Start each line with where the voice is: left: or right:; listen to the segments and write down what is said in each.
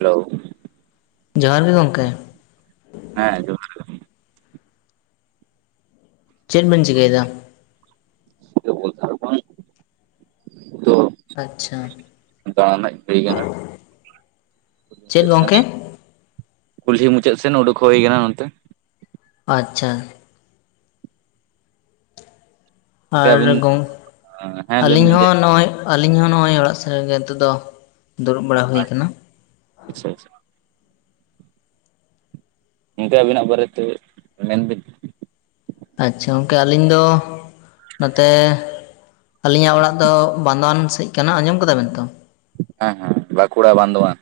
right: Hello.
left: ᱡᱚᱦᱟᱨ ᱜᱤ ᱜᱚᱝᱠᱮ᱾
right: ᱦᱮᱸ ᱟᱡᱚᱢ
left: ᱪᱮᱫ ᱵᱮᱱ ᱪᱤᱠᱟᱹᱭᱮᱫᱟ?
right: [unintelligible] ᱛᱚ
left: ᱟᱪᱪᱷᱟ
right: ᱫᱟᱬᱟᱱᱟᱱᱜ ᱞᱟᱹᱭ ᱠᱟᱱᱟ
left: ᱪᱮᱫ
right: ᱪᱮᱜ ᱥᱮᱱ
left: ᱜᱚᱢᱠᱮ
right: ᱠᱩᱞᱦᱤ ᱢᱩᱪᱟᱹᱜ ᱥᱮᱱ ᱩᱰᱩᱠᱽ ᱦᱩᱭ ᱠᱟᱱᱟ ᱚᱱᱛᱮ᱾
left: ᱟᱪᱪᱷᱟ ᱟᱨ
right: ᱟᱹᱵᱤᱱ
left: ᱜᱚᱝ
right: ᱦᱮᱸ ᱞᱟᱹᱭ
left: ᱟᱹᱞᱤᱧ ᱦᱚᱸ
right: ᱢᱮᱱᱫᱟᱹᱧ
left: ᱱᱚᱜᱚᱭ ᱟᱞᱤᱧ ᱦᱚᱸ ᱱᱚᱜᱚᱭ ᱚᱲᱟᱜ ᱥᱮᱜ ᱨᱮᱜᱮ ᱱᱤᱛᱚᱜᱫᱚ ᱫᱩᱲᱩᱵ ᱵᱟᱲᱟ ᱦᱩᱭ ᱟᱠᱟᱱᱟ᱾
right: ᱟᱪᱪᱷᱟ ᱟᱪᱪᱷᱟ᱾ ᱜᱚᱝᱠᱮ ᱟᱵᱤᱱᱟᱜ ᱵᱟᱨᱮᱛᱮ ᱢᱮᱱᱵᱤᱱ᱾
left: ᱟᱪᱪᱷᱟ ᱜᱚᱝᱠᱮ ᱟᱹᱞᱤᱧ ᱫᱚ ᱱᱚᱛᱮ ᱟᱹᱞᱤᱧᱟᱜ ᱚᱲᱟᱜ ᱫᱚ ᱵᱟᱸᱫᱣᱟᱱ ᱥᱮᱜ ᱠᱟᱱᱟ ᱟᱸᱡᱚᱢ ᱠᱟᱫᱟ ᱵᱮᱱ ᱛᱚ?
right: ᱦᱮᱸ ᱦᱮᱸ ᱵᱟᱸᱠᱩᱲᱟ ᱵᱟᱫᱚᱣᱟᱱ᱾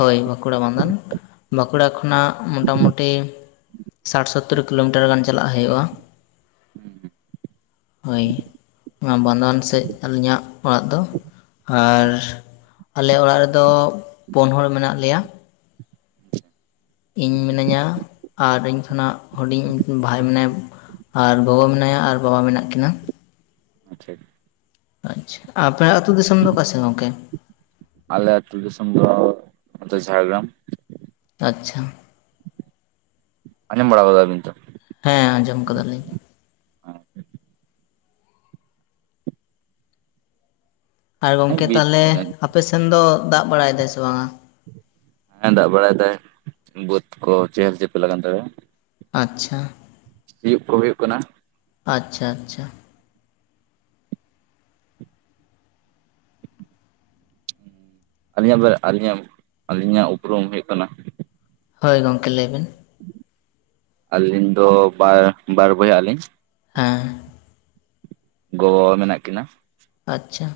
left: ᱦᱳᱭ ᱵᱟᱸᱠᱩᱲᱟ ᱵᱟᱫᱟᱱ ᱵᱟᱸᱠᱩᱲᱟ ᱠᱷᱚᱱᱟᱜ ᱢᱚᱴᱟᱢᱩᱴᱤ ᱥᱟᱹᱴ ᱥᱳᱛᱚ ᱛᱳᱨ ᱠᱤᱞᱳᱢᱤᱴᱟᱨ ᱜᱟᱱ ᱪᱟᱞᱟᱜ ᱦᱩᱭᱩᱜ-ᱟ᱾
right: [inaudible]
left: ᱦᱳᱭ ᱱᱚᱣᱟ ᱵᱸᱟᱱᱫᱚᱣᱟᱱ ᱥᱮᱫ ᱟᱹᱞᱤᱧᱟᱜ ᱚᱲᱟᱜ ᱫᱚ᱾ ᱟᱨ ᱟᱞᱮ ᱚᱲᱟᱜ ᱨᱮᱫᱚ ᱯᱩᱸᱱ ᱦᱚᱲ ᱢᱮᱱᱟᱹᱜ ᱞᱮᱭᱟ᱾ ᱤᱸᱧ ᱢᱤᱱᱟᱹᱧᱟ ᱟᱨ ᱤᱧ ᱠᱷᱚᱱᱟᱜ ᱦᱩᱰᱤᱧ ᱵᱷᱟᱭ ᱢᱮᱱᱟᱭ᱾ ᱟᱨ ᱜᱚᱜᱚ ᱢᱮᱱᱟᱭᱟ ᱟᱨ ᱵᱟᱵᱟ ᱢᱮᱱᱟᱜ ᱠᱤᱱᱟ᱾
right: ᱟᱪᱪᱷᱟ ᱾
left: ᱟᱪᱪᱷᱟ ᱟᱯᱮ ᱟᱹᱛᱩ ᱫᱤᱥᱚᱢ ᱫᱚ ᱚᱠᱟᱥᱮ ᱜᱚᱢᱠᱮ᱾
right: ᱟᱞᱮ ᱟᱹᱛᱩ ᱫᱤᱥᱚᱢ ᱫᱚ ᱱᱚᱛᱮ ᱡᱷᱟᱲᱜᱨᱟᱢ᱾
left: ᱟᱪᱪᱷᱟ᱾
right: ᱟᱸᱡᱚᱢ ᱵᱟᱲᱟ ᱜᱚᱫᱟᱵᱤᱱ᱾
left: ᱦᱮᱸᱻ ᱟᱸᱡᱚᱢ ᱠᱟᱫᱟᱞᱤᱧ, ᱟᱨ
right: ᱦᱮᱸ
left: ᱜᱚᱝᱠᱮ
right: ᱵᱤᱨ
left: ᱛᱟᱦᱚᱞᱮ ᱟᱯᱮ ᱥᱮᱱ ᱫᱚ ᱫᱟᱜ ᱵᱟᱲᱟᱭ ᱫᱟᱭ ᱥᱮ ᱵᱟᱝᱼᱟ,
right: ᱦᱮᱸ ᱫᱟᱜ ᱵᱟᱲᱟᱭ ᱫᱟᱭ ᱵᱟᱹᱫᱽ ᱠᱚ ᱪᱮᱦᱮᱞ ᱪᱮᱯᱮᱞ ᱞᱟᱜ ᱟᱱ ᱛᱟᱞᱮᱭᱟ,
left: ᱟᱪᱪᱷᱟ,
right: ᱥᱤᱭᱩᱜ ᱠᱚ ᱦᱩᱭᱩᱜ ᱠᱟᱱᱟ,
left: ᱟᱪᱪᱷᱟ, ᱟᱪᱪᱷᱟ,
right: ᱟᱹᱞᱤᱧᱟᱜ ᱵᱟ ᱟᱹᱞᱤᱧᱟᱜ, ᱟᱹᱞᱤᱧᱟᱜ ᱩᱯᱨᱩᱢ ᱦᱩᱭᱩᱜ ᱠᱟᱱᱟ᱾
left: ᱦᱳᱭ ᱜᱚᱢᱠᱮ ᱞᱟᱹᱭ ᱵᱤᱱ,
right: ᱟᱹᱞᱤᱧ ᱫᱚ ᱵᱟᱼᱵᱟᱨ ᱵᱚᱭᱦᱟᱜ ᱞᱤᱧ,
left: ᱦᱮᱸ᱾
right: ᱜᱚ ᱵᱟᱵᱟ ᱢᱮᱱᱟᱜ ᱠᱤᱱᱟ᱾
left: ᱟᱪᱪᱷᱟ᱾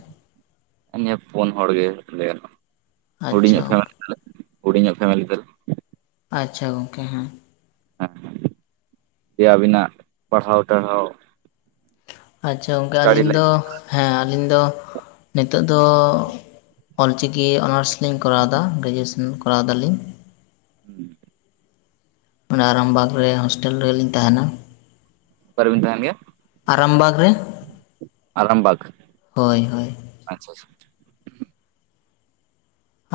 right: ᱤᱱᱮ ᱯᱩᱱ ᱦᱚᱲ ᱜᱮ ᱞᱟᱹᱭ ᱜᱟᱱ
left: ᱟᱪᱪᱷᱟ
right: ᱦᱩᱰᱤᱧᱟᱜ ᱯᱷᱮᱢᱮᱞᱤ ᱛᱟᱞᱮ ᱦᱩᱰᱤᱧᱟᱜ ᱯᱷᱮᱢᱮᱞᱤ ᱛᱟᱞᱮ,
left: ᱟᱪᱪᱷᱟ, ᱜᱚᱝᱠᱮ ᱦᱮᱸ᱾
right: ᱦᱮᱸ ᱡᱮ ᱟᱵᱤᱱᱟᱜ ᱯᱟᱲᱦᱟᱣ ᱴᱟᱲᱦᱟᱣ᱾
left: ᱟᱪᱪᱷᱟ, ᱜᱚᱢᱠᱮ
right: ᱥᱴᱟᱰᱤ
left: ᱟᱹᱞᱤᱧ ᱫᱚ᱾
right: ᱞᱟᱭᱤᱯ
left: ᱦᱮᱸ ᱟᱹᱞᱤᱧ ᱫᱚ ᱱᱤᱛᱚᱜ ᱫᱚ ᱚᱞᱼᱪᱤᱠᱤ ᱚᱱᱟᱨᱥ᱾ ᱞᱤᱧ ᱠᱚᱨᱟᱣᱮᱫᱟ ᱜᱨᱮᱡᱩᱭᱮᱥᱚᱱ ᱠᱚᱨᱟᱣ ᱫᱟᱞᱤᱧ᱾
right: ᱦᱩᱸ᱾
left: ᱚᱱᱟ ᱟᱨᱟᱢᱵᱟᱜᱽ ᱨᱮ ᱦᱚᱳᱥᱴᱮᱞ ᱨᱮ ᱞᱤᱧ ᱛᱟᱦᱮᱱᱟ᱾
right: ᱚᱠᱟᱨᱮᱵᱤᱱ ᱛᱟᱦᱮᱱ ᱜᱮᱭᱟ᱾
left: ᱟᱨᱟᱢᱵᱟᱜᱽ ᱨᱮ᱾
right: ᱟᱨᱟᱢᱵᱟᱜ
left: ᱦᱳᱭ ᱦᱳᱭ
right: ᱟᱪᱪᱷᱟ, ᱟᱪᱪᱷᱟ,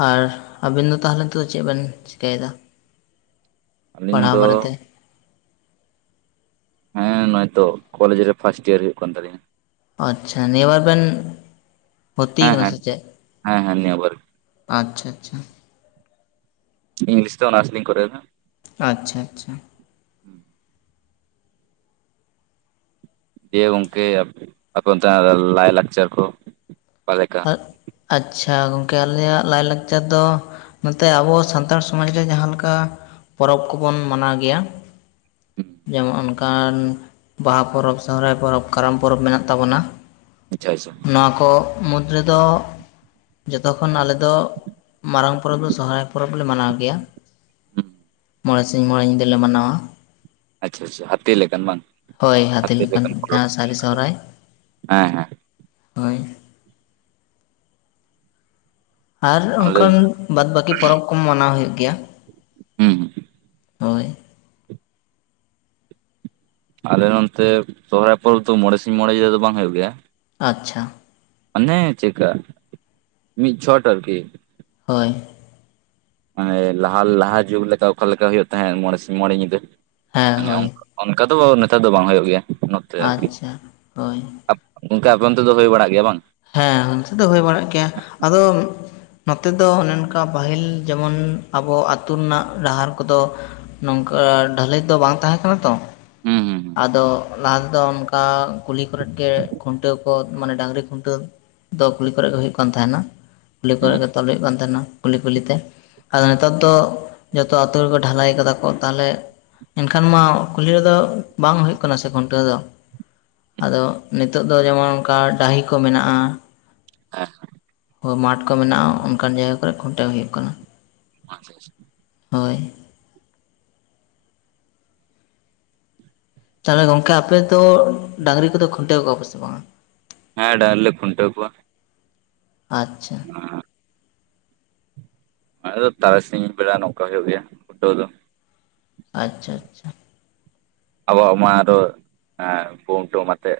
left: ᱟᱨ ᱟᱵᱤᱱ ᱫᱚ ᱛᱟᱦᱚᱞᱮ ᱧᱤᱛᱳᱜ ᱫᱚ ᱪᱮᱫ ᱵᱮᱱ ᱪᱤᱠᱟᱹᱭᱮᱫᱟ᱾
right: ᱟᱹᱞᱤᱧ
left: ᱯᱟᱲᱦᱟᱣ
right: ᱫᱚ᱾
left: ᱵᱟᱨᱮᱛᱮ
right: ᱦᱮᱸ ᱱᱚᱭ ᱛᱚ ᱠᱚᱞᱮᱡ ᱨᱮ ᱯᱷᱟᱥᱴ ᱤᱭᱟᱨ ᱦᱩᱭᱩᱜ ᱠᱟᱱ ᱛᱟᱞᱤᱧᱟ᱾
left: ᱟᱪᱪᱷᱟ ᱱᱤᱭᱟᱹᱵᱟᱨ ᱵᱮᱱ ᱵᱷᱩᱨᱛᱤ
right: ᱦᱮᱸ
left: ᱠᱟᱱᱟ
right: ᱦᱮᱸ
left: ᱥᱮ ᱪᱮᱫ᱾
right: ᱦᱮᱸ ᱦᱮᱸ ᱱᱤᱭᱟᱹ ᱵᱟᱨ
left: ᱟᱪᱪᱷᱟ, ᱟᱪᱪᱷᱟ,
right: ᱤᱝᱞᱤᱥ ᱛᱮ ᱚᱱᱟᱨᱥ ᱞᱤᱧ ᱠᱚᱨᱮᱣ ᱫᱟ᱾
left: ᱟᱪᱪᱷᱟ, ᱟᱪᱪᱷᱟ,
right: ᱦᱩᱸ᱾ ᱫᱤᱭᱮ ᱜᱚᱢᱠᱮ ᱟᱯᱮ ᱚᱱᱛᱮᱼᱱᱟᱜ ᱞᱟᱭ ᱞᱟᱠᱪᱟᱨ ᱠᱚ ᱟᱠᱟ ᱞᱮᱠᱟ᱾
left: ᱟᱪᱪᱷᱟ ᱟᱪᱪᱷᱟ, ᱜᱚᱢᱠᱮ ᱟᱞᱮᱭᱼᱟᱜ ᱞᱟᱭᱼᱞᱟᱠᱪᱟᱨ ᱫᱚ᱾ ᱱᱚᱛᱮ ᱟᱵᱚ ᱥᱟᱱᱛᱟᱲ ᱥᱚᱢᱟᱡᱽ ᱨᱮ ᱡᱟᱦᱟᱸ ᱞᱮᱠᱟ ᱯᱚᱨᱚᱵᱽ ᱠᱚᱵᱚᱱ ᱢᱟᱱᱟᱣ ᱜᱮᱭᱟ᱾ ᱡᱮᱢᱚᱱ ᱚᱱᱠᱟᱱ ᱵᱟᱦᱟ ᱯᱚᱨᱚᱵᱽ, ᱥᱚᱦᱨᱟᱭ ᱯᱚᱨᱚᱵᱽ, ᱠᱟᱨᱟᱢ ᱯᱚᱨᱚᱵᱽ ᱢᱮᱱᱟᱜ ᱛᱟᱵᱚᱱᱟ᱾
right: ᱟᱪᱪᱷᱟ ᱟᱪᱪᱷᱟ᱾
left: ᱱᱚᱣᱟ ᱠᱚ ᱢᱩᱫᱽ ᱨᱮ ᱫᱚ ᱡᱚᱛᱚ ᱠᱷᱚᱱ ᱟᱞᱮ ᱫᱚ ᱢᱟᱨᱟᱝ ᱯᱚᱨᱚᱵᱽ ᱫᱚ ᱥᱚᱦᱚᱨᱟᱭ ᱯᱚᱨᱚᱵᱽ ᱞᱮ ᱢᱟᱱᱟᱣ ᱜᱮᱭᱟ ᱾
right: ᱦᱩᱸ
left: ᱢᱚᱬᱮ ᱥᱤᱧ ᱢᱚᱬᱮ ᱧᱤᱫᱟᱹ ᱞᱮ ᱢᱟᱱᱟᱣᱟ ᱾
right: ᱟᱪᱪᱷᱟ ᱟᱪᱪᱷᱟ ᱦᱟᱹᱛᱤ ᱞᱮᱠᱟᱱ ᱵᱟᱝ
left: ᱦᱳᱭ ᱦᱟᱹᱛᱤ ᱞᱮᱠᱟᱱ ᱡᱟᱦᱟᱸ ᱥᱟᱹᱨᱤ ᱥᱚᱨᱦᱟᱭ ᱾
right: ᱦᱮᱸᱻ ᱦᱮᱸ ᱾
left: ᱦᱚᱭ ᱾ ᱟᱨ ᱚᱱᱠᱟᱱ
right: ᱟᱞᱮ
left: ᱵᱟᱫᱽ ᱵᱟᱹᱠᱤ ᱯᱚᱨᱚᱵᱽ ᱠᱩ ᱢᱟᱱᱟᱣ ᱦᱩᱭᱩᱜ ᱜᱮᱭᱟ ᱾
right: ᱦᱩᱸ᱾
left: ᱦᱳᱭ ᱾
right: ᱟᱞᱮ ᱱᱚᱱᱛᱮ ᱥᱚᱦᱚᱨᱟᱭ ᱯᱚᱨᱚᱵᱽ ᱫᱚ ᱢᱚᱬᱮ ᱥᱤᱧ ᱢᱚᱬᱮ ᱧᱤᱫᱟᱹ ᱫᱚ ᱵᱟᱝ ᱦᱩᱭᱩᱜ ᱜᱮᱭᱟ ᱾
left: ᱟᱪᱪᱷᱟ ᱾
right: ᱚᱱᱮ ᱪᱮᱜ ᱠᱟ ᱢᱤᱫ ᱪᱷᱚᱴ ᱟᱨ ᱠᱤ ᱾
left: ᱦᱳᱭ ᱾
right: ᱢᱟᱱᱮ ᱞᱟᱦᱟ ᱞᱟᱦᱟ ᱡᱩᱜᱽ ᱞᱮᱠᱟ ᱚᱠᱟ ᱞᱮᱠᱟ ᱦᱩᱭᱩᱜ ᱛᱟᱦᱮᱸᱜ ᱢᱚᱬᱮ ᱥᱤᱧ ᱢᱚᱬᱮ ᱧᱤᱫᱟᱹ
left: ᱦᱮᱸ
right: ᱢᱟᱱᱮ
left: ᱦᱳᱭ
right: ᱚᱝᱠᱟ ᱾ ᱚᱱᱠᱟ ᱫᱚ ᱱᱮᱛᱟᱨ ᱫᱚ ᱵᱟᱝ ᱦᱩᱭᱩᱜ ᱜᱮᱭᱟ ᱱᱚᱛ
left: ᱟᱪᱪᱷᱟ ᱦᱳᱭ ᱾
right: ᱜᱚᱝᱠᱮ ᱟᱯᱮ ᱚᱱᱛᱮ ᱫᱚ ᱦᱩᱭ ᱵᱟᱲᱟᱜ ᱜᱮᱭᱟ ᱵᱟᱝ?
left: ᱦᱮᱸ ᱱᱚᱛᱮ ᱫᱚ ᱦᱩᱭ ᱵᱟᱲᱟᱜ ᱜᱮᱭᱟ ᱟᱫᱚᱼᱼ ᱱᱚᱛᱮ ᱫᱚ ᱚᱱᱮ ᱚᱱᱠᱟ ᱯᱟᱹᱦᱤᱞ ᱡᱮᱢᱚᱱ ᱟᱵᱚ ᱟᱹᱛᱩ ᱨᱮᱱᱟᱜ ᱰᱟᱦᱟᱨ ᱠᱚᱫᱚ ᱱᱚᱝᱠᱟ ᱰᱷᱟᱹᱞᱟᱹᱭ ᱫᱚ ᱵᱟᱝ ᱛᱟᱦᱮᱸ ᱠᱟᱱᱟ ᱛᱚ ᱾
right: ᱦᱩᱸ ᱦᱩᱸ ᱾
left: ᱟᱫᱚ ᱞᱟᱦᱟ ᱛᱮᱫᱚ ᱚᱱᱠᱟ ᱠᱩᱞᱦᱤ ᱠᱚᱨᱮᱫ ᱜᱮ ᱠᱷᱩᱱᱴᱟᱹᱣ ᱠᱚᱫ ᱢᱟᱱᱮ ᱰᱟᱹᱝᱨᱤ ᱠᱷᱩᱱᱴᱟᱹᱣ ᱫᱚ ᱠᱩᱞᱦᱤ ᱠᱚᱨᱮ ᱜᱮ ᱦᱩᱭᱩᱜ ᱠᱟᱱ ᱛᱟᱦᱮᱸᱱᱟ ᱠᱩᱞᱦᱤ ᱠᱚᱨᱮ
right: ᱦᱩᱸ
left: ᱜᱮ ᱛᱚᱞ ᱦᱩᱭᱩᱜ ᱠᱟᱱ ᱛᱟᱦᱮᱱᱟ ᱾ ᱠᱩᱞᱦᱤ ᱠᱩᱞᱦᱤ ᱛᱮ ᱟᱫᱚ ᱱᱮᱛᱟᱨ ᱫᱚ ᱡᱚᱛᱚ ᱟᱹᱛᱩ ᱨᱮᱠᱚ ᱰᱷᱟᱞᱟᱭ ᱠᱟᱫᱟ ᱠᱚ ᱛᱟᱦᱚᱞᱮ ᱮᱱᱠᱷᱟᱱ ᱢᱟ ᱠᱩᱞᱦᱤ ᱨᱮᱫᱚ ᱵᱟᱝ ᱦᱩᱭᱩᱜ ᱠᱟᱱᱟ ᱥᱮ ᱠᱷᱩᱱᱴᱟᱹᱣ ᱫᱚ ᱾ ᱟᱫᱚ ᱱᱤᱛᱚᱜ ᱫᱚ ᱡᱮᱢᱚᱱ ᱚᱱᱠᱟ ᱰᱟᱹᱦᱤ ᱠᱚ ᱢᱮᱱᱟᱜ-ᱟ ᱾
right: ᱮ ᱦᱟᱸᱜ᱾
left: ᱚ ᱢᱟᱴᱷ ᱠᱚ ᱢᱮᱱᱟᱜ-ᱟ ᱚᱱᱠᱟᱱ ᱡᱟᱭᱜᱟ ᱠᱚᱨᱮ ᱠᱷᱩᱱᱴᱟᱹᱣ ᱦᱩᱭᱩᱜ ᱠᱟᱱᱟ ᱾
right: ᱟᱪᱷᱟ ᱟᱪᱷᱟ᱾
left: ᱦᱳᱭ᱾ ᱛᱟᱦᱚᱞᱮ ᱜᱚᱝᱠᱮ ᱟᱯᱮ ᱫᱚ ᱰᱟᱝᱨᱤ ᱠᱚᱫᱚ ᱠᱷᱩᱱᱴᱟᱹᱣ ᱠᱚᱣᱟ ᱯᱮ ᱥᱮ ᱵᱟᱝᱟ?
right: ᱦᱮᱸ ᱰᱟᱝᱨᱤ‌ ᱞᱮ ᱠᱷᱩᱱᱴᱟᱹᱣ ᱠᱚᱣᱟ ᱾
left: ᱟᱪᱪᱷᱟ ᱾
right: ᱟᱸᱻ ᱟᱫᱚ ᱛᱟᱨᱟᱥᱤᱧ ᱵᱮᱲᱟ ᱱᱚᱝᱠᱟ ᱦᱩᱭᱩᱜ ᱜᱮᱭᱟ ᱠᱷᱩᱱᱴᱟᱹᱣ ᱫᱚ ᱾
left: ᱟᱪᱪᱷᱟ ᱟᱪᱪᱷᱟ ᱾
right: ᱟᱵᱚᱣᱟᱜ ᱢᱟ ᱫᱚ ᱟᱨᱦᱚᱸ ᱮᱸ ᱠᱩᱢᱴᱟᱹᱣ ᱟᱛᱮᱜ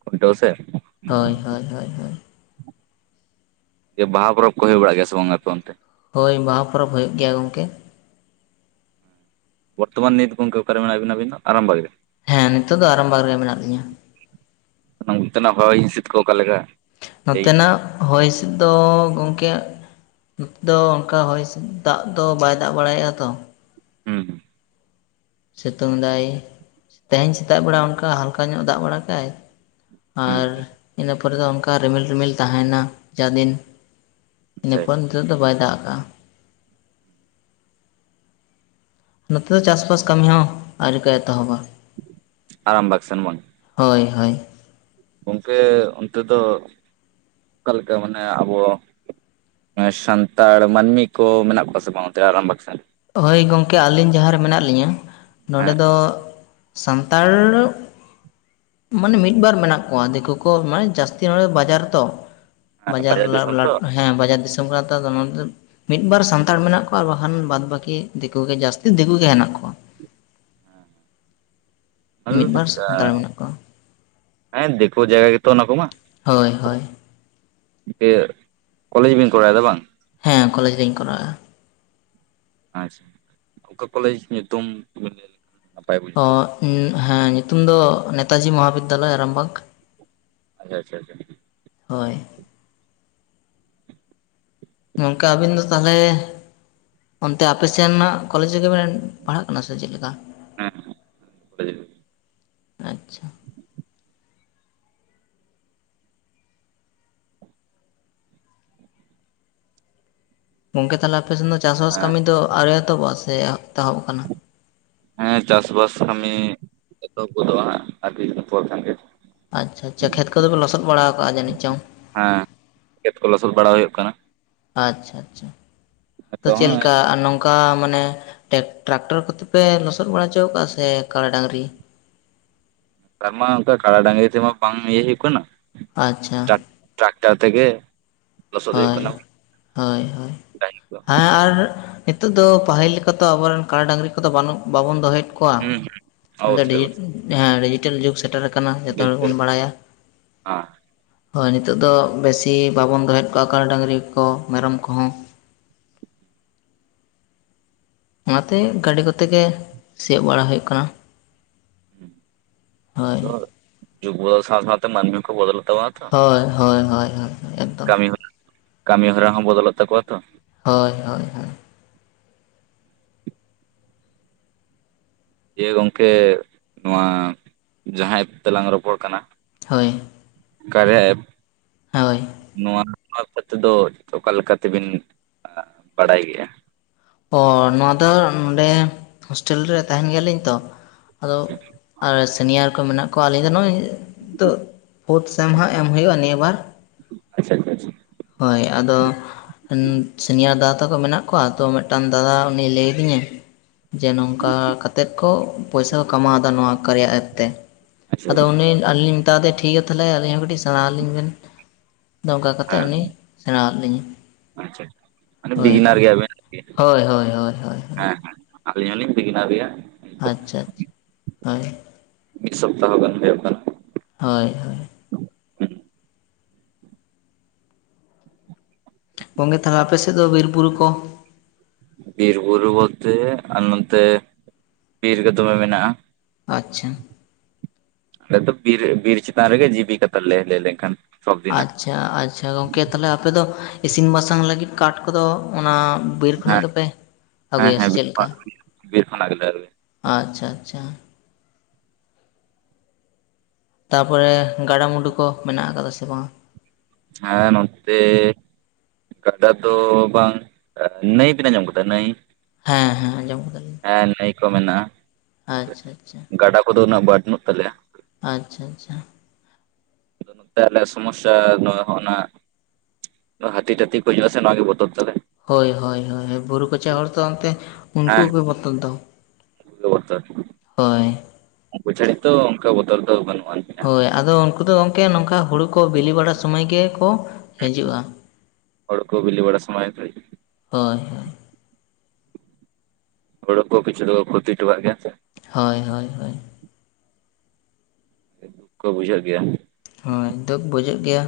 right: ᱠᱷᱩᱱᱴᱟᱹᱣ ᱥᱮ ᱾
left: ᱦᱳᱭ ᱦᱳᱭ ᱦᱳᱭ ᱦᱳᱭ ᱾
right: ᱡᱮ ᱵᱟᱦᱟ ᱯᱚᱨᱚᱵᱽ ᱠᱚ ᱦᱳᱭ ᱵᱟᱲᱟᱜ ᱜᱮᱭᱟ ᱥᱮ ᱵᱟᱝᱟ ᱟᱯᱮ ᱚᱱᱛᱮ?
left: ᱦᱳᱭ ᱵᱟᱦᱟ ᱯᱚᱨᱚᱵᱽ ᱦᱩᱭᱩᱜ ᱜᱮᱭᱟ ᱜᱚᱝᱠᱮ ᱾
right: ᱵᱚᱨᱛᱚᱢᱟᱱ ᱱᱤᱛ ᱜᱚᱝᱠᱮ ᱚᱠᱟ ᱨᱮ ᱢᱮᱱᱟᱜ ᱵᱤᱱᱟ ᱟᱹᱵᱤᱱ ᱫᱚ ᱟᱨᱟᱢ ᱵᱟᱣᱤ‌ ᱨᱮ ᱾
left: ᱦᱮᱸ ᱱᱤᱛᱚᱜ ᱫᱚ ᱟᱨᱟᱢ ᱵᱟᱨ ᱨᱮᱜᱮ ᱢᱮᱱᱟᱜ ᱞᱤᱧᱟ ᱾
right: ᱚᱱᱛᱮᱱᱟᱜ ᱦᱚᱭ ᱦᱤᱥᱤᱫ ᱠᱚ ᱚᱠᱟ‌ ᱠᱮᱠᱟ‌?
left: ᱱᱚᱛᱮ ᱱᱟᱜ ᱦᱚᱭ ᱦᱤᱸᱥᱤᱫ ᱫᱚ ᱜᱚᱝᱠᱮ ᱱᱚᱛᱮ ᱫᱚ ᱚᱱᱠᱟ ᱦᱚᱭ ᱦᱤᱥᱤᱫ ᱫᱟᱜ ᱫᱚ ᱵᱟᱭ ᱫᱟᱜ ᱵᱟᱲᱟᱭᱮᱜ-ᱟ ᱛᱚ ᱾
right: ᱦᱩᱸ ᱦᱩᱸ᱾
left: ᱥᱤᱛᱩᱝ ᱫᱟᱭ ᱛᱮᱦᱮᱧ ᱥᱮᱛᱟᱜ ᱵᱮᱲᱟ ᱚᱱᱠᱟ ᱦᱟᱞᱠᱟ ᱧᱚᱜ ᱫᱟᱜ ᱵᱟᱲᱟ ᱠᱮᱜ-ᱟᱭ᱾
right: ᱦᱩᱸ
left: ᱟᱨ ᱤᱱᱟᱹ ᱯᱚᱨᱮ ᱫᱚ ᱚᱱᱠᱟ ᱨᱤᱢᱤᱞ ᱨᱤᱢᱤᱞ ᱛᱟᱦᱮᱸ ᱱᱟ ᱡᱟ ᱫᱤᱱ᱾ ᱤᱱᱟᱹ
right: ᱟᱪᱪᱷᱟ
left: ᱯᱚᱨ
right: ᱟᱪᱪᱷᱟ
left: ᱱᱤᱛᱚᱜ ᱫᱚ ᱵᱟᱭ ᱫᱟᱜ ᱟᱠᱟᱜ-ᱟ᱾ ᱱᱚᱛᱮ ᱫᱚ ᱪᱟᱥᱼᱵᱟᱥ ᱠᱟᱢᱤ ᱦᱚᱸ ᱟᱣᱨᱤ ᱠᱚ ᱮᱛᱚᱦᱚᱵᱟ᱾
right: ᱟᱨᱟᱢ ᱵᱟᱠ ᱥᱮᱱ ᱵᱟᱝ?
left: ᱦᱳᱭ ᱦᱳᱭ᱾
right: ᱜᱚᱝᱠᱮ ᱚᱱᱛᱮ ᱫᱚ ᱚᱠᱟ ᱞᱮᱠᱟ ᱢᱟᱱᱮ ᱟᱵᱚᱼᱼ ᱱᱮ ᱥᱟᱱᱛᱟᱲ ᱢᱟᱹᱱᱢᱤ ᱠᱚ ᱢᱮᱱᱟᱜ ᱠᱚᱣᱟ ᱥᱮ ᱵᱟᱝ ᱚᱱᱛᱮ‌ ᱟᱨᱟᱢᱵᱟᱠ ᱥᱮᱱ?
left: ᱦᱳᱭ ᱜᱚᱝᱠᱮ ᱟᱞᱤᱧ ᱡᱟᱦᱟᱸ ᱨᱮ ᱢᱮᱱᱟᱜ ᱞᱤᱧᱟᱹ ᱱᱚᱸᱰᱮ
right: ᱦᱮᱸ
left: ᱫᱚ ᱥᱟᱱᱛᱟᱲ᱾ ᱢᱟᱱᱮ ᱢᱤᱫ ᱵᱟᱨ ᱢᱮᱱᱟᱜ ᱠᱚᱣᱟ ᱫᱮᱠᱳ ᱠᱚ ᱢᱟᱱᱮ ᱡᱟᱥᱛᱤ ᱱᱚᱸᱰᱮ ᱵᱟᱡᱟᱨ ᱨᱮ ᱛᱚ᱾
right: ᱦᱮᱸ
left: ᱵᱟᱡᱟᱨ ᱞᱟ
right: ᱫᱤᱥᱚᱢ ᱛᱚ
left: ᱵᱟᱵᱼᱞᱟᱴ‌‌ ᱮᱸᱦ᱾ ᱦᱮᱸ ᱵᱟᱡᱟᱨ ᱫᱤᱥᱚᱢ ᱠᱟᱱᱟᱨᱮ ᱛᱚ ᱢᱤᱫ ᱵᱟᱨ ᱥᱟᱱᱛᱟᱲ ᱢᱮᱱᱟᱜ ᱠᱚᱣᱟ ᱵᱟᱠᱷᱟᱱ ᱵᱟᱫ ᱵᱟᱠᱤ᱾ ᱫᱤᱠᱩ ᱜᱮ ᱡᱟᱹᱥᱛᱤ ᱫᱤᱠᱩ ᱜᱮ ᱦᱮᱱᱟᱜ ᱠᱚᱣᱟ᱾
right: ᱦᱮᱸ
left: ᱢᱤᱫ ᱵᱟᱨ ᱥᱟᱱᱛᱟᱲ ᱢᱮᱱᱟᱜ ᱠᱚᱣᱟ
right: [inaudible] ᱦᱮᱸ ᱫᱮᱠᱳ ᱡᱟᱭᱜᱟ ᱜᱮᱛᱚ ᱚᱱᱟ ᱠᱚᱢᱟ᱾
left: ᱦᱳᱭ ᱦᱳᱭ᱾
right: ᱤᱭᱟᱹ ᱠᱚᱞᱮᱡᱽ ᱵᱤᱱ ᱠᱚᱨᱟᱣᱮᱫᱟ ᱵᱟᱝ,
left: ᱦᱮᱸ ᱠᱚᱞᱮᱡᱽ ᱞᱤᱧ ᱠᱚᱨᱟᱣ ᱮᱜ-ᱟ᱾
right: ᱟᱪᱪᱷᱟ ᱚᱠᱟ ᱠᱚᱞᱮᱡᱽ ᱧᱩᱛᱩᱢ ᱵᱤᱱ ᱞᱟᱹᱭ ᱞᱮᱠᱷᱟᱱ ᱱᱟᱯᱟᱭ᱾ ᱵᱩᱡᱽ
left: ᱚ
right: ᱠᱚᱜᱼᱟ
left: ᱦᱮᱸ ᱧᱩᱛᱩᱢ ᱫᱚ ᱱᱮᱛᱟᱡᱤ ᱢᱚᱦᱟ ᱵᱤᱫᱽᱫᱟᱞᱚᱭ ᱟᱨᱟᱢᱵᱟᱜᱽ᱾
right: ᱟᱪᱷᱟ ᱟᱪᱷᱟ ᱟᱪᱷᱟ,
left: ᱦᱳᱭ, ᱜᱚᱝᱠᱮ ᱟᱵᱤᱱ ᱫᱚ ᱛᱟᱦᱚᱞᱮ, ᱚᱱᱛᱮ ᱟᱯᱮ ᱥᱮᱱᱱᱟᱜ ᱠᱚᱞᱮᱡᱽ ᱨᱮᱜᱮ ᱯᱮ ᱯᱟᱲᱦᱟᱜ ᱠᱟᱱᱟ ᱥᱮ ᱪᱮᱫ ᱞᱮᱠᱟ,
right: ᱦᱮᱸ [inaudible]
left: ᱟᱪᱪᱷᱟ᱾ ᱜᱚᱢᱠᱮ ᱛᱟᱦᱚᱞᱮ ᱟᱯᱮᱥᱮᱫ ᱫᱚ ᱪᱟᱥᱵᱟᱥ ᱠᱟᱹᱢᱤ ᱫᱚ ᱟᱨ ᱮᱛᱚᱦᱚᱵᱚᱜ ᱥᱮ ᱮᱛᱚᱦᱚᱵ ᱟᱠᱟᱱᱟ᱾
right: ᱦᱮᱸ ᱪᱟᱥᱵᱟᱥ ᱠᱟᱹᱢᱤ ᱮᱛᱚᱛᱦᱚᱵ ᱜᱚᱫᱚᱜ ᱟ ᱦᱟᱸᱜ ᱟᱨ ᱠᱤᱪᱷᱩ ᱫᱤᱱ ᱯᱚᱨ ᱜᱮ᱾
left: ᱟᱪᱪᱷᱟ ᱟᱪᱪᱷᱟ ᱠᱷᱮᱛ ᱠᱚᱫᱚᱯᱮ ᱞᱚᱥᱚᱫ ᱵᱟᱲᱟ ᱠᱟᱜᱼᱟ ᱡᱟᱹᱱᱤᱡ ᱪᱚᱝ᱾
right: ᱦᱮᱸ ᱠᱷᱮᱛ ᱠᱚ ᱞᱚᱥᱚᱫ ᱵᱟᱲᱟ ᱦᱩᱭᱩᱜ ᱠᱟᱱᱟ
left: ᱟᱪᱪᱷᱟ ᱟᱪᱪᱷᱟ ᱛᱚ
right: ᱱᱤᱛᱚᱜ
left: ᱪᱮᱫ
right: ᱦᱚᱸ
left: ᱞᱮᱠᱟ ᱱᱚᱝᱠᱟ᱾ ᱚᱱᱠᱟ ᱢᱟᱱᱮ ᱴᱨᱟᱠᱴᱚᱨ ᱠᱚᱛᱮ ᱯᱮ ᱞᱚᱥᱚᱫ ᱵᱟᱲᱟ ᱚᱪᱚᱣ ᱟᱠᱟᱟᱜᱼᱟ ᱥᱮ ᱠᱟᱲᱟ ᱰᱟᱝᱨᱤ,
right: ᱛᱟᱨᱢᱟ ᱚᱱᱠᱟ ᱠᱟᱲᱟ ᱰᱟᱝᱨᱤ ᱛᱮᱢᱟ ᱵᱟᱝ ᱤᱭᱟᱹ ᱦᱩᱭᱩᱜ ᱠᱟᱱᱟ᱾
left: ᱟᱪᱪᱷᱟ᱾
right: ᱴᱨᱟᱠ ᱴᱨᱟᱠᱴᱟᱨ ᱛᱮᱜᱮ᱾ ᱞᱚᱥᱚᱫ ᱦᱩᱭᱩᱜ
left: ᱦᱳᱭ
right: ᱠᱟᱱᱟ
left: ᱦᱳᱭ ᱦᱳᱭ
right: ᱰᱟᱹᱦᱤ ᱠᱚ
left: ᱦᱮᱸ ᱟᱨ᱾ ᱱᱤᱛᱚᱜ ᱫᱚ ᱯᱟᱹᱦᱤᱞ ᱞᱮᱠᱟᱛ ᱟᱵᱚᱨᱮᱱ ᱠᱟᱲᱟ ᱰᱟᱝᱝᱨᱤ ᱠᱚᱫᱚ ᱵᱟᱹᱱᱩᱜ ᱵᱟᱵᱚᱱ ᱫᱚᱦᱚᱭᱮᱫ᱾ ᱠᱚᱣᱟ
right: ᱦᱩᱸ
left: ᱟᱫᱚ
right: ᱚᱵᱚᱥᱥᱳᱭ
left: ᱰᱤᱦᱤᱫ᱾
right: ᱚᱵᱚᱥᱥᱳᱭ
left: ᱡᱟᱦᱟᱸ ᱰᱤᱡᱤᱴᱮᱞ ᱡᱩᱜᱽ ᱥᱮᱴᱮᱨ ᱟᱠᱟᱱᱟ ᱡᱚᱛᱚ ᱦᱚᱲ ᱜᱮᱵᱚᱱ ᱵᱟᱲᱟᱭᱟ᱾ ᱦᱳᱭ ᱱᱤᱛᱚᱜ ᱫᱚ ᱵᱮᱥᱤ ᱵᱟᱵᱚᱱ ᱫᱚᱦᱮᱫ ᱠᱚᱣᱟ ᱠᱟᱱᱟ ᱰᱟᱹᱝᱨᱤ ᱠᱚ ᱢᱮᱨᱚᱢ ᱠᱚᱦᱚᱸ᱾ ᱚᱱᱟᱛᱮ ᱜᱟᱹᱰᱤ ᱠᱚᱛᱮ ᱜᱮ ᱥᱤᱭᱳᱚᱜ ᱵᱟᱲᱟ ᱦᱩᱭᱩᱜ ᱠᱟᱱᱟ᱾ ᱦᱳᱭ
right: ᱡᱩᱜᱽ ᱵᱚᱫᱚᱞ ᱥᱟᱶ ᱥᱟᱶᱛᱮ ᱢᱟᱹᱱᱢᱤ ᱠᱚ ᱵᱚᱫᱚᱞᱜ ᱛᱟᱵᱚᱱᱟ ᱛᱚ᱾
left: ᱦᱚᱭ ᱦᱚᱭ ᱦᱚᱭ ᱦᱚᱭ᱾
right: ᱠᱟᱹᱢᱤ ᱦᱚᱨᱟ ᱠᱟᱹᱢᱤ ᱦᱚᱨᱟ ᱦᱚᱸ ᱵᱚᱫᱚᱞᱚᱜ ᱛᱟᱠᱚᱣᱟ ᱛᱚ᱾
left: ᱦᱳᱭ ᱦᱳᱭ ᱦᱳᱭ,
right: ᱡᱮ ᱜᱚᱨᱠᱮ ᱱᱚᱣᱟ ᱡᱟᱦᱟᱸᱭ ᱛᱮᱞᱟᱝ ᱨᱚᱯᱚᱲ ᱠᱟᱱᱟ
left: ᱦᱳᱭ
right: ᱠᱟᱨᱭᱟ ᱮᱯ,
left: ᱦᱳᱭ
right: ᱱᱚᱣᱟ ᱱᱚᱣᱟ ᱯᱚᱛᱮ ᱫᱚ ᱚᱠᱟ ᱞᱮᱠᱟ ᱛᱮᱵᱤᱱ ᱵᱟᱲᱟᱭ ᱜᱮᱭᱟ?
left: ᱚᱸᱻ ᱱᱚᱣᱟ ᱫᱚ ᱱᱚᱰᱮ ᱦᱳᱥᱴᱮᱞ ᱨᱮ ᱛᱟᱦᱮᱱ ᱜᱮᱭᱟᱞᱤᱧ ᱛᱚ ᱟᱫᱚ
right: ᱟᱪᱪᱷᱟ
left: ᱟᱨ ᱥᱤᱱᱤᱭᱟᱨ ᱠᱚ ᱢᱮᱱᱟᱜ ᱠᱚᱣᱟ ᱟᱹᱞᱤᱧ ᱫᱚ ᱱᱚᱜ-ᱚᱭ ᱛᱳᱜ ᱯᱷᱳᱨᱛᱷ ᱥᱮᱢ ᱦᱟᱸᱜ ᱮᱢ ᱦᱩᱭᱩᱜ-ᱟ ᱱᱤᱭᱟᱹ ᱵᱟᱨ
right: ᱟᱪᱪᱷᱟ ᱟᱪᱪᱷᱟ ᱟᱪᱷᱟ᱾
left: ᱦᱳᱭ ᱟᱫᱚ ᱥᱤᱱᱤᱭᱟᱨ ᱫᱟᱫᱟ ᱛᱟᱠᱚ ᱢᱮᱱᱟᱜ ᱠᱚᱣᱟ ᱛᱚ ᱢᱮᱫᱴᱟᱝ ᱫᱟᱫᱟ ᱩᱱᱤ ᱞᱟᱹᱭ ᱫᱤᱧᱟᱹ᱾ ᱡᱮ ᱱᱚᱝᱠᱟ ᱠᱟᱛᱮᱫ ᱠᱚ ᱯᱚᱭᱥᱟ ᱠᱚ ᱠᱟᱢᱟᱣ ᱫᱟ ᱱᱚᱣᱟ ᱠᱟᱨᱭᱟ ᱮᱯ ᱛᱮ᱾
right: ᱟᱪᱪᱷᱟ ᱟᱪᱪᱷᱟ ᱟᱪᱪᱷᱟ
left: ᱟᱫᱚ ᱩᱱᱤ ᱟᱹᱞᱤᱧ ᱞᱤᱧ ᱢᱮᱛᱟᱣ ᱫᱮᱭᱟ ᱴᱷᱤᱠ ᱜᱮᱭᱟ ᱛᱟᱦᱞᱮ ᱟᱹᱞᱤᱧ ᱦᱚᱸ ᱠᱟᱹᱴᱤᱡ ᱥᱮᱬᱟᱣ ᱟᱹᱞᱤᱧ ᱵᱮᱱ, ᱫᱚ ᱚᱝᱠᱟ ᱠᱟᱛᱮᱜ
right: ᱦᱮᱸ
left: ᱩᱱᱤ ᱥᱮᱬᱟᱣ ᱟᱜ ᱞᱤᱧᱟᱹ
right: ᱟᱪᱪᱷᱟ ᱟᱪᱪᱷᱟ ᱢᱟᱱᱮ
left: ᱦᱳᱭᱱᱟ
right: ᱵᱤᱜᱤᱱᱟᱨ
left: ᱦᱳᱭ ᱦᱳᱭ ᱦᱳᱭ ᱦᱳᱭ᱾
right: ᱟᱞᱤᱧ ᱦᱚᱞᱤᱧ ᱵᱤᱜᱤᱱᱟᱨ ᱜᱮᱭᱟ᱾ ᱱᱤᱛᱚᱜ
left: ᱟᱪᱪᱷᱟ ᱟᱪ ᱦᱳᱭ᱾
right: ᱢᱤᱫ ᱥᱚᱯᱛᱟᱦᱚ ᱷᱟᱱ ᱦᱳᱭᱳᱜ ᱠᱟᱱᱟ᱾
left: ᱦᱳᱭ ᱦᱳᱭ᱾ ᱜᱚᱝᱜᱮ ᱛᱟᱦᱞᱮ ᱟᱯᱮᱥᱮᱫ ᱫᱚ ᱵᱤᱨ ᱵᱩᱨᱩ ᱠᱚ
right: ᱵᱤᱨ ᱵᱩᱨᱩ ᱵᱳᱞᱛᱮ ᱟᱨ ᱱᱚᱛᱮ ᱵᱤᱨ ᱜᱮ ᱫᱚᱢᱮ ᱢᱮᱱᱟᱜ-ᱟ᱾
left: ᱟᱪᱪᱷᱟ᱾
right: ᱟᱞᱮ ᱫᱚ ᱵᱤᱨ, ᱵᱤᱨ ᱪᱮᱛᱟᱱ ᱨᱮᱜᱮ ᱡᱤᱵᱤᱠᱟ ᱛᱟᱞᱮ ᱞᱟᱹᱭ ᱞᱮᱝᱠᱷᱟᱱ᱾
left: ᱟᱪᱷᱟ, ᱟᱪᱷᱟ ᱜᱚᱝᱠᱮ ᱛᱟᱞᱦᱮ ᱟᱯᱮᱫᱚ ᱤᱥᱤᱱ ᱵᱟᱥᱟᱝ ᱞᱟᱹᱜᱤᱫ ᱠᱟᱴ ᱠᱚᱫᱚ ᱚᱱᱟ ᱵᱤᱨ ᱠᱷᱚᱱᱟᱜ
right: ᱦᱮᱸ
left: ᱜᱮᱯᱮ
right: ᱦᱮᱸ
left: ᱟᱹᱜᱩᱭᱟ
right: ᱦᱮᱸ
left: ᱥᱮ
right: ᱵᱤᱨ
left: ᱪᱮᱫ ᱞᱮᱠᱟ?
right: ᱠᱷᱚᱱᱟᱜ ᱵᱤᱨ ᱠᱷᱚᱱᱟᱜ ᱜᱮᱞᱮ ᱟᱹᱜᱩᱭᱟ᱾
left: ᱟᱪᱪᱷᱟ ᱟᱪᱷᱟ᱾ ᱛᱟᱯᱚᱨᱮ ᱜᱟᱰᱟᱢᱩᱰᱩ ᱠᱚ ᱢᱮᱱᱟᱜ ᱟᱠᱟᱫᱟ ᱥᱮ ᱵᱟᱝ?
right: ᱦᱮᱸ ᱱᱚᱸᱛᱮᱻ ᱜᱟᱰᱟ ᱫᱚ ᱵᱟᱝ ᱱᱟᱹᱭ ᱵᱮᱱ ᱟᱧᱡᱚᱢ ᱠᱟᱫᱟ ᱱᱟᱹᱭ?
left: ᱦᱮᱸ ᱦᱮᱸ ᱟᱸᱡᱚᱢ ᱠᱟᱫᱟᱞᱤᱧ᱾
right: ᱦᱮᱸ ᱱᱟᱹᱭ ᱠᱚ ᱢᱮᱱᱟᱜ-ᱟ,
left: ᱟᱪᱪᱷᱟ ᱟᱪᱪᱷᱟ
right: ᱜᱟᱰᱟ ᱠᱚᱫᱚ ᱩᱱᱟᱹᱜ ᱵᱟᱹᱱᱩᱜ ᱛᱟᱞᱮᱭᱟ᱾
left: ᱟᱪᱪᱷᱟ ᱟᱪᱷᱟ᱾
right: ᱟᱫᱚ ᱱᱚᱛᱮ ᱟᱞᱮᱭᱟᱜ ᱥᱚᱢᱚᱥᱟ ᱱᱚᱣᱟ ᱦᱚᱸᱜ ᱱᱟ ᱱᱚ ᱦᱟᱹᱛᱤ ᱴᱟᱹᱛᱤ ᱠᱩ ᱦᱤᱡᱩᱜ-ᱟ ᱥᱮ ᱱᱚᱣᱟ ᱜᱮ ᱵᱚᱛᱚᱨ ᱛᱟᱞᱮ᱾
left: ᱦᱳᱭ ᱦᱳᱭ ᱦᱳᱭ ᱦᱮ ᱵᱩᱨᱩ ᱠᱚᱪᱟ ᱦᱚᱲ ᱫᱚ ᱚᱱᱛᱮ ᱩᱱᱠᱩᱜᱮ ᱵᱚᱛᱚᱨ ᱫᱚ᱾
right: ᱩᱝᱠᱩ ᱜᱮ ᱵᱚᱛᱚᱨ
left: ᱦᱳᱭ᱾
right: ᱩᱱᱠᱩ ᱪᱷᱟᱹᱲᱤ ᱛᱚ ᱚᱱᱠᱟ ᱵᱚᱛᱚᱨ ᱫᱚ ᱵᱟᱹᱱᱩᱜ ᱟᱱᱤ᱾
left: ᱦᱳᱭ ᱟᱫᱚ ᱩᱱᱠᱩ ᱫᱚ ᱜᱚᱝᱠᱮ ᱱᱚᱝᱠᱟ ᱦᱩᱲᱩ ᱠᱚ ᱵᱤᱞᱤ ᱵᱟᱲᱟ ᱥᱚᱢᱚᱭ ᱜᱮ ᱠᱚ
right: ᱦᱩ ᱦᱳᱲᱳ ᱠᱚ ᱵᱤᱞᱤ ᱵᱟᱲᱟ ᱥᱚᱢᱚᱭ ᱜᱮᱠᱚ ᱦᱤᱡᱩᱜ-ᱟ᱾
left: ᱦᱳᱭ ᱦᱳ
right: ᱦᱳᱲᱳ ᱠᱚ ᱠᱤᱪᱷᱩ ᱫᱚᱠᱚ ᱠᱷᱩᱛᱤ ᱴᱚᱠᱟᱜ ᱜᱮᱭᱟ ᱦᱸ ᱥᱮ᱾
left: ᱦᱚᱭ ᱦᱳᱭ ᱦᱳᱭ᱾
right: ᱫᱩᱠ ᱠᱚ ᱵᱩᱡᱷᱟᱹᱜ ᱜᱮᱭᱟ᱾
left: ᱦᱳᱭ ᱫᱩᱠ ᱵᱩᱡᱷᱟᱹᱜ ᱜᱮᱭᱟ᱾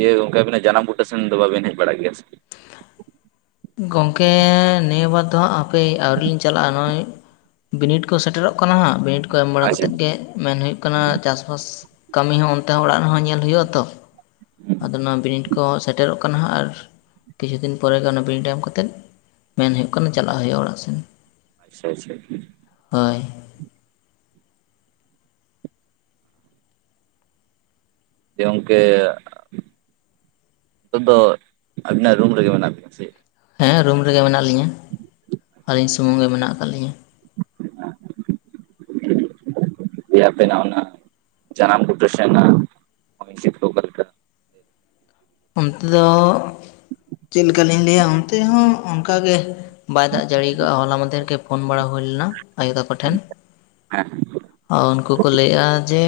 right: ᱮᱭᱟᱹ ᱜᱚᱝᱠᱮ ᱟᱵᱮᱱᱟᱜ ᱡᱟᱱᱟᱢ ᱵᱩᱴᱟᱹ ᱥᱮᱱ ᱫᱚ ᱵᱟᱵᱮᱱ ᱦᱮᱡ ᱵᱟᱲᱟ ᱜᱮᱭᱟ ᱥᱮ?
left: ᱜᱚᱝᱠᱮᱻ ᱱᱤᱭᱟᱹ ᱵᱟᱨ ᱫᱚᱦᱟᱸᱜ ᱦᱟᱯᱮ ᱟᱹᱣᱨᱤ ᱞᱤᱧ ᱪᱟᱞᱟᱜᱼᱟ᱾ ᱱᱚᱜᱼᱚᱭ ᱵᱤᱱᱤᱰ ᱠᱚ ᱥᱮᱴᱮᱨᱚᱜ ᱠᱟᱱᱟ ᱦᱟᱸᱜ ᱵᱤᱱᱤᱰ ᱠᱚ ᱮᱢ ᱵᱟᱲᱟ
right: ᱟᱪᱪᱷᱟ
left: ᱠᱟᱛᱮᱫ ᱜᱮ ᱢᱮᱱ ᱦᱩᱭᱩᱜ ᱠᱟᱱᱟ᱾ ᱪᱟᱥ ᱵᱟᱥ ᱠᱟᱹᱢᱤ ᱦᱚᱸ ᱚᱱᱛᱮ ᱦᱚᱸ ᱚᱲᱟᱜ ᱨᱮᱦᱚᱸ ᱧᱮᱞ ᱦᱩᱭᱩᱜᱼᱟ ᱛᱚ᱾ ᱟᱫᱚ ᱚᱱᱟ ᱵᱤᱱᱤᱰ ᱠᱚᱦᱚᱸ ᱥᱮᱴᱮᱨᱚᱜ ᱠᱟᱱᱟ ᱦᱟᱸᱜ ᱟᱨ ᱠᱤᱪᱷᱩ ᱫᱤᱱ ᱯᱚᱨᱮ ᱜᱮ ᱚᱱᱮ ᱵᱤᱱᱤᱰ ᱮᱢ ᱠᱟᱛᱮᱜ ᱢᱮᱱ ᱦᱩᱭᱩᱜ ᱠᱟᱱᱟ ᱪᱟᱞᱟᱜ ᱦᱩᱭᱩᱜᱼᱟ ᱚᱲᱟᱜ ᱥᱮᱱ᱾
right: ᱟᱪᱷᱟ ᱟᱪᱷᱟ᱾
left: ᱦᱳᱭ᱾
right: ᱡᱮ ᱜᱚᱝᱠᱮ ᱱᱤᱛᱚᱜ ᱫᱚ ᱟᱵᱤᱱᱟᱜ ᱨᱩᱢ ᱨᱮᱜᱮ ᱢᱮᱱᱟᱜ ᱵᱤᱱᱟ ᱥᱮ?
left: ᱦᱮᱸ ᱨᱩᱢ ᱨᱮᱜᱮ ᱢᱮᱱᱟᱜ ᱞᱤᱧᱟᱹ ᱟᱹᱞᱤᱧ ᱥᱩᱢᱩᱝ ᱜᱮ ᱢᱮᱱᱟᱜ ᱟᱠᱟᱜ ᱞᱤᱧᱟᱹ᱾ [unintelligible]
right: ᱯᱮᱭᱟ ᱵᱮᱱᱟᱣᱮᱱᱟ᱾ ᱡᱟᱱᱟᱢ ᱵᱩᱴᱟᱹ ᱥᱮᱱᱟᱜ [inaudible]
left: ᱚᱱᱛᱮ ᱫᱚ ᱪᱮᱫ ᱞᱮᱠᱟᱞᱤᱧ ᱞᱟᱹᱭᱟ? ᱚᱱᱛᱮ ᱦᱚᱸ ᱚᱱᱠᱟᱜᱮ᱾ ᱵᱟᱭ ᱫᱟᱜ ᱡᱟᱹᱲᱤᱭᱟ ᱠᱟᱜᱼᱟ, ᱦᱚᱞᱟ ᱢᱟᱫᱽᱦᱮᱨ ᱜᱮ ᱯᱷᱳᱱ ᱵᱟᱲᱟ ᱦᱩᱭ ᱞᱮᱱᱟ ᱟᱭᱳ ᱛᱟᱠᱚ ᱴᱷᱮᱱ᱾
right: ᱦᱮᱸ
left: ᱟᱨ ᱩᱱᱠᱩ ᱠᱚ ᱞᱟᱹᱭᱮᱜᱼᱟ ᱡᱮ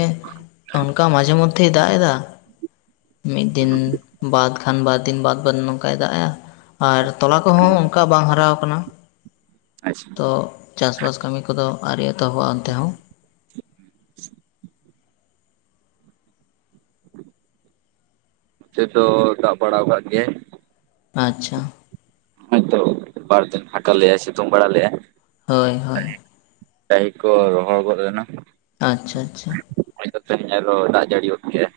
left: ᱚᱱᱠᱟ ᱢᱟᱡᱷᱮ ᱢᱚᱫᱽᱫᱷᱮᱭ ᱫᱟᱜ ᱮᱫᱟ᱾ ᱢᱤᱫ ᱫᱤᱱ ᱵᱟᱫᱽ ᱠᱷᱟᱱ ᱵᱟᱨ ᱫᱤᱱ ᱵᱟᱫᱽ ᱵᱟᱫᱽ ᱱᱚᱝᱠᱟᱭ ᱫᱟᱜᱼᱮ-ᱟ᱾ ᱟᱨ ᱛᱚᱞᱟ ᱠᱚᱦᱚᱸ ᱚᱱᱠᱟ ᱵᱟᱝ ᱦᱟᱨᱟ ᱟᱠᱟᱱᱟ᱾
right: ᱟᱪᱷᱟ᱾
left: ᱛᱚ ᱪᱟᱥ ᱵᱟᱥ ᱠᱟᱹᱢᱤ ᱠᱚᱫᱚ ᱟᱹᱣᱨᱤ ᱮᱛᱚᱦᱚᱵᱚᱜᱼᱟ ᱚᱱᱛᱮ ᱦᱚᱸ᱾
right: ᱪᱮ ᱫᱚ ᱫᱟᱜ ᱵᱟᱲᱟᱣ ᱠᱟᱜ ᱜᱮᱭᱟ᱾
left: ᱟᱪᱪᱷᱟ᱾
right: ᱦᱳᱣ ᱛᱚ ᱵᱟᱨᱫᱤᱱ ᱯᱷᱟᱠᱟ ᱞᱮᱜ-ᱟᱭ ᱥᱤᱛᱩᱢ ᱵᱟᱲᱟ ᱞᱮᱜ-ᱟᱭ᱾
left: ᱦᱳᱭ ᱦᱳᱭ᱾
right: ᱰᱟᱹᱦᱤ ᱠᱚ ᱨᱚᱦᱚᱲ ᱜᱚᱫ ᱞᱮᱱᱟ᱾
left: ᱟᱪᱪᱷᱟ ᱟᱪᱪᱷᱟ᱾
right: ᱟᱫᱚ ᱫᱟᱜ ᱡᱟᱹᱲᱤ ᱜᱚᱫ ᱠᱮᱜᱟ᱾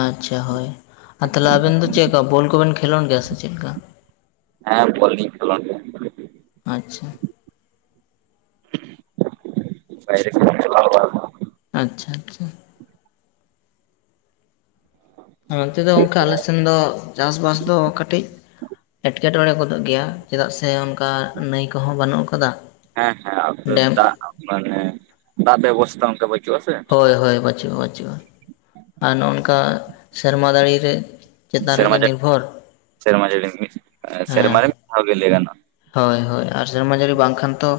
left: ᱟᱪᱪᱷᱟ ᱦᱳᱭ ᱟᱨ ᱛᱟᱦᱚᱞᱮ ᱟᱵᱮᱱ ᱫᱚ ᱪᱮᱫ ᱞᱮᱠᱟ ᱵᱚᱞ ᱠᱚᱵᱮᱱ ᱠᱷᱮᱞᱳᱰ ᱜᱮᱭᱟ ᱥᱮ ᱪᱮᱫ ᱞᱮᱠᱟ?
right: ᱦᱮᱸ ᱵᱚᱞ ᱞᱤᱧ ᱠᱷᱮᱞᱳ ᱜᱮᱭᱟ᱾
left: ᱟᱪᱪᱷᱟ᱾
right: [unintelligible]
left: ᱟᱪᱪᱷᱟ ᱾ ᱱᱚᱱᱛᱮ ᱫᱚ ᱚᱱᱠᱟ ᱟᱞᱮ ᱥᱮᱱ ᱫᱚ ᱪᱟᱥ ᱵᱟᱥ ᱫᱚ ᱠᱟᱹᱴᱤᱡᱼᱼ ᱮᱸᱴᱠᱮᱴᱚᱸᱬᱮ ᱜᱚᱫᱚᱜ ᱜᱮᱭᱟ ᱪᱮᱫᱟᱜ ᱥᱮ? ᱥᱮ ᱚᱱᱠᱟ ᱱᱟᱹᱭ ᱠᱚᱦᱚᱸ ᱵᱟᱹᱱᱩᱜ ᱠᱟᱫᱟ
right: ᱦᱮᱸ ᱦᱮᱸ ᱟᱯᱮ
left: ᱰᱮᱢᱼᱼ
right: ᱫᱟᱜ ᱢᱟᱱᱮ ᱫᱟᱜ ᱵᱮᱵᱚᱥᱛᱷᱟ ᱚᱱᱠᱟ ᱵᱟᱹᱪᱩᱜᱼᱟ ᱥᱮ᱾
left: ᱦᱳᱭ ᱦᱳᱭ ᱵᱟᱹᱪᱩᱜᱼᱟ ᱵᱟᱹᱪᱩᱜᱼᱟ ᱟᱨ ᱱᱚᱜᱼᱚ ᱱᱝᱠᱟ ᱥᱮᱨᱢᱟ ᱡᱟᱲᱤ ᱨᱮᱼᱼ
right: ᱥᱮᱢᱟ ᱡᱟᱹᱲᱤ ᱥᱮᱢᱟ ᱡᱟᱹᱲᱤ
left: ᱦᱮᱸ
right: ᱥᱮᱢᱟ ᱨᱮᱜᱮ ᱞᱟᱹᱭ ᱜᱟᱱᱚᱜᱼᱟ᱾
left: ᱦᱳᱭ ᱦᱳᱭ ᱟᱨ ᱥᱮᱨᱢᱟ ᱡᱟᱹᱲᱤ ᱵᱟᱝᱠᱷᱟᱱ ᱛᱚᱼᱼ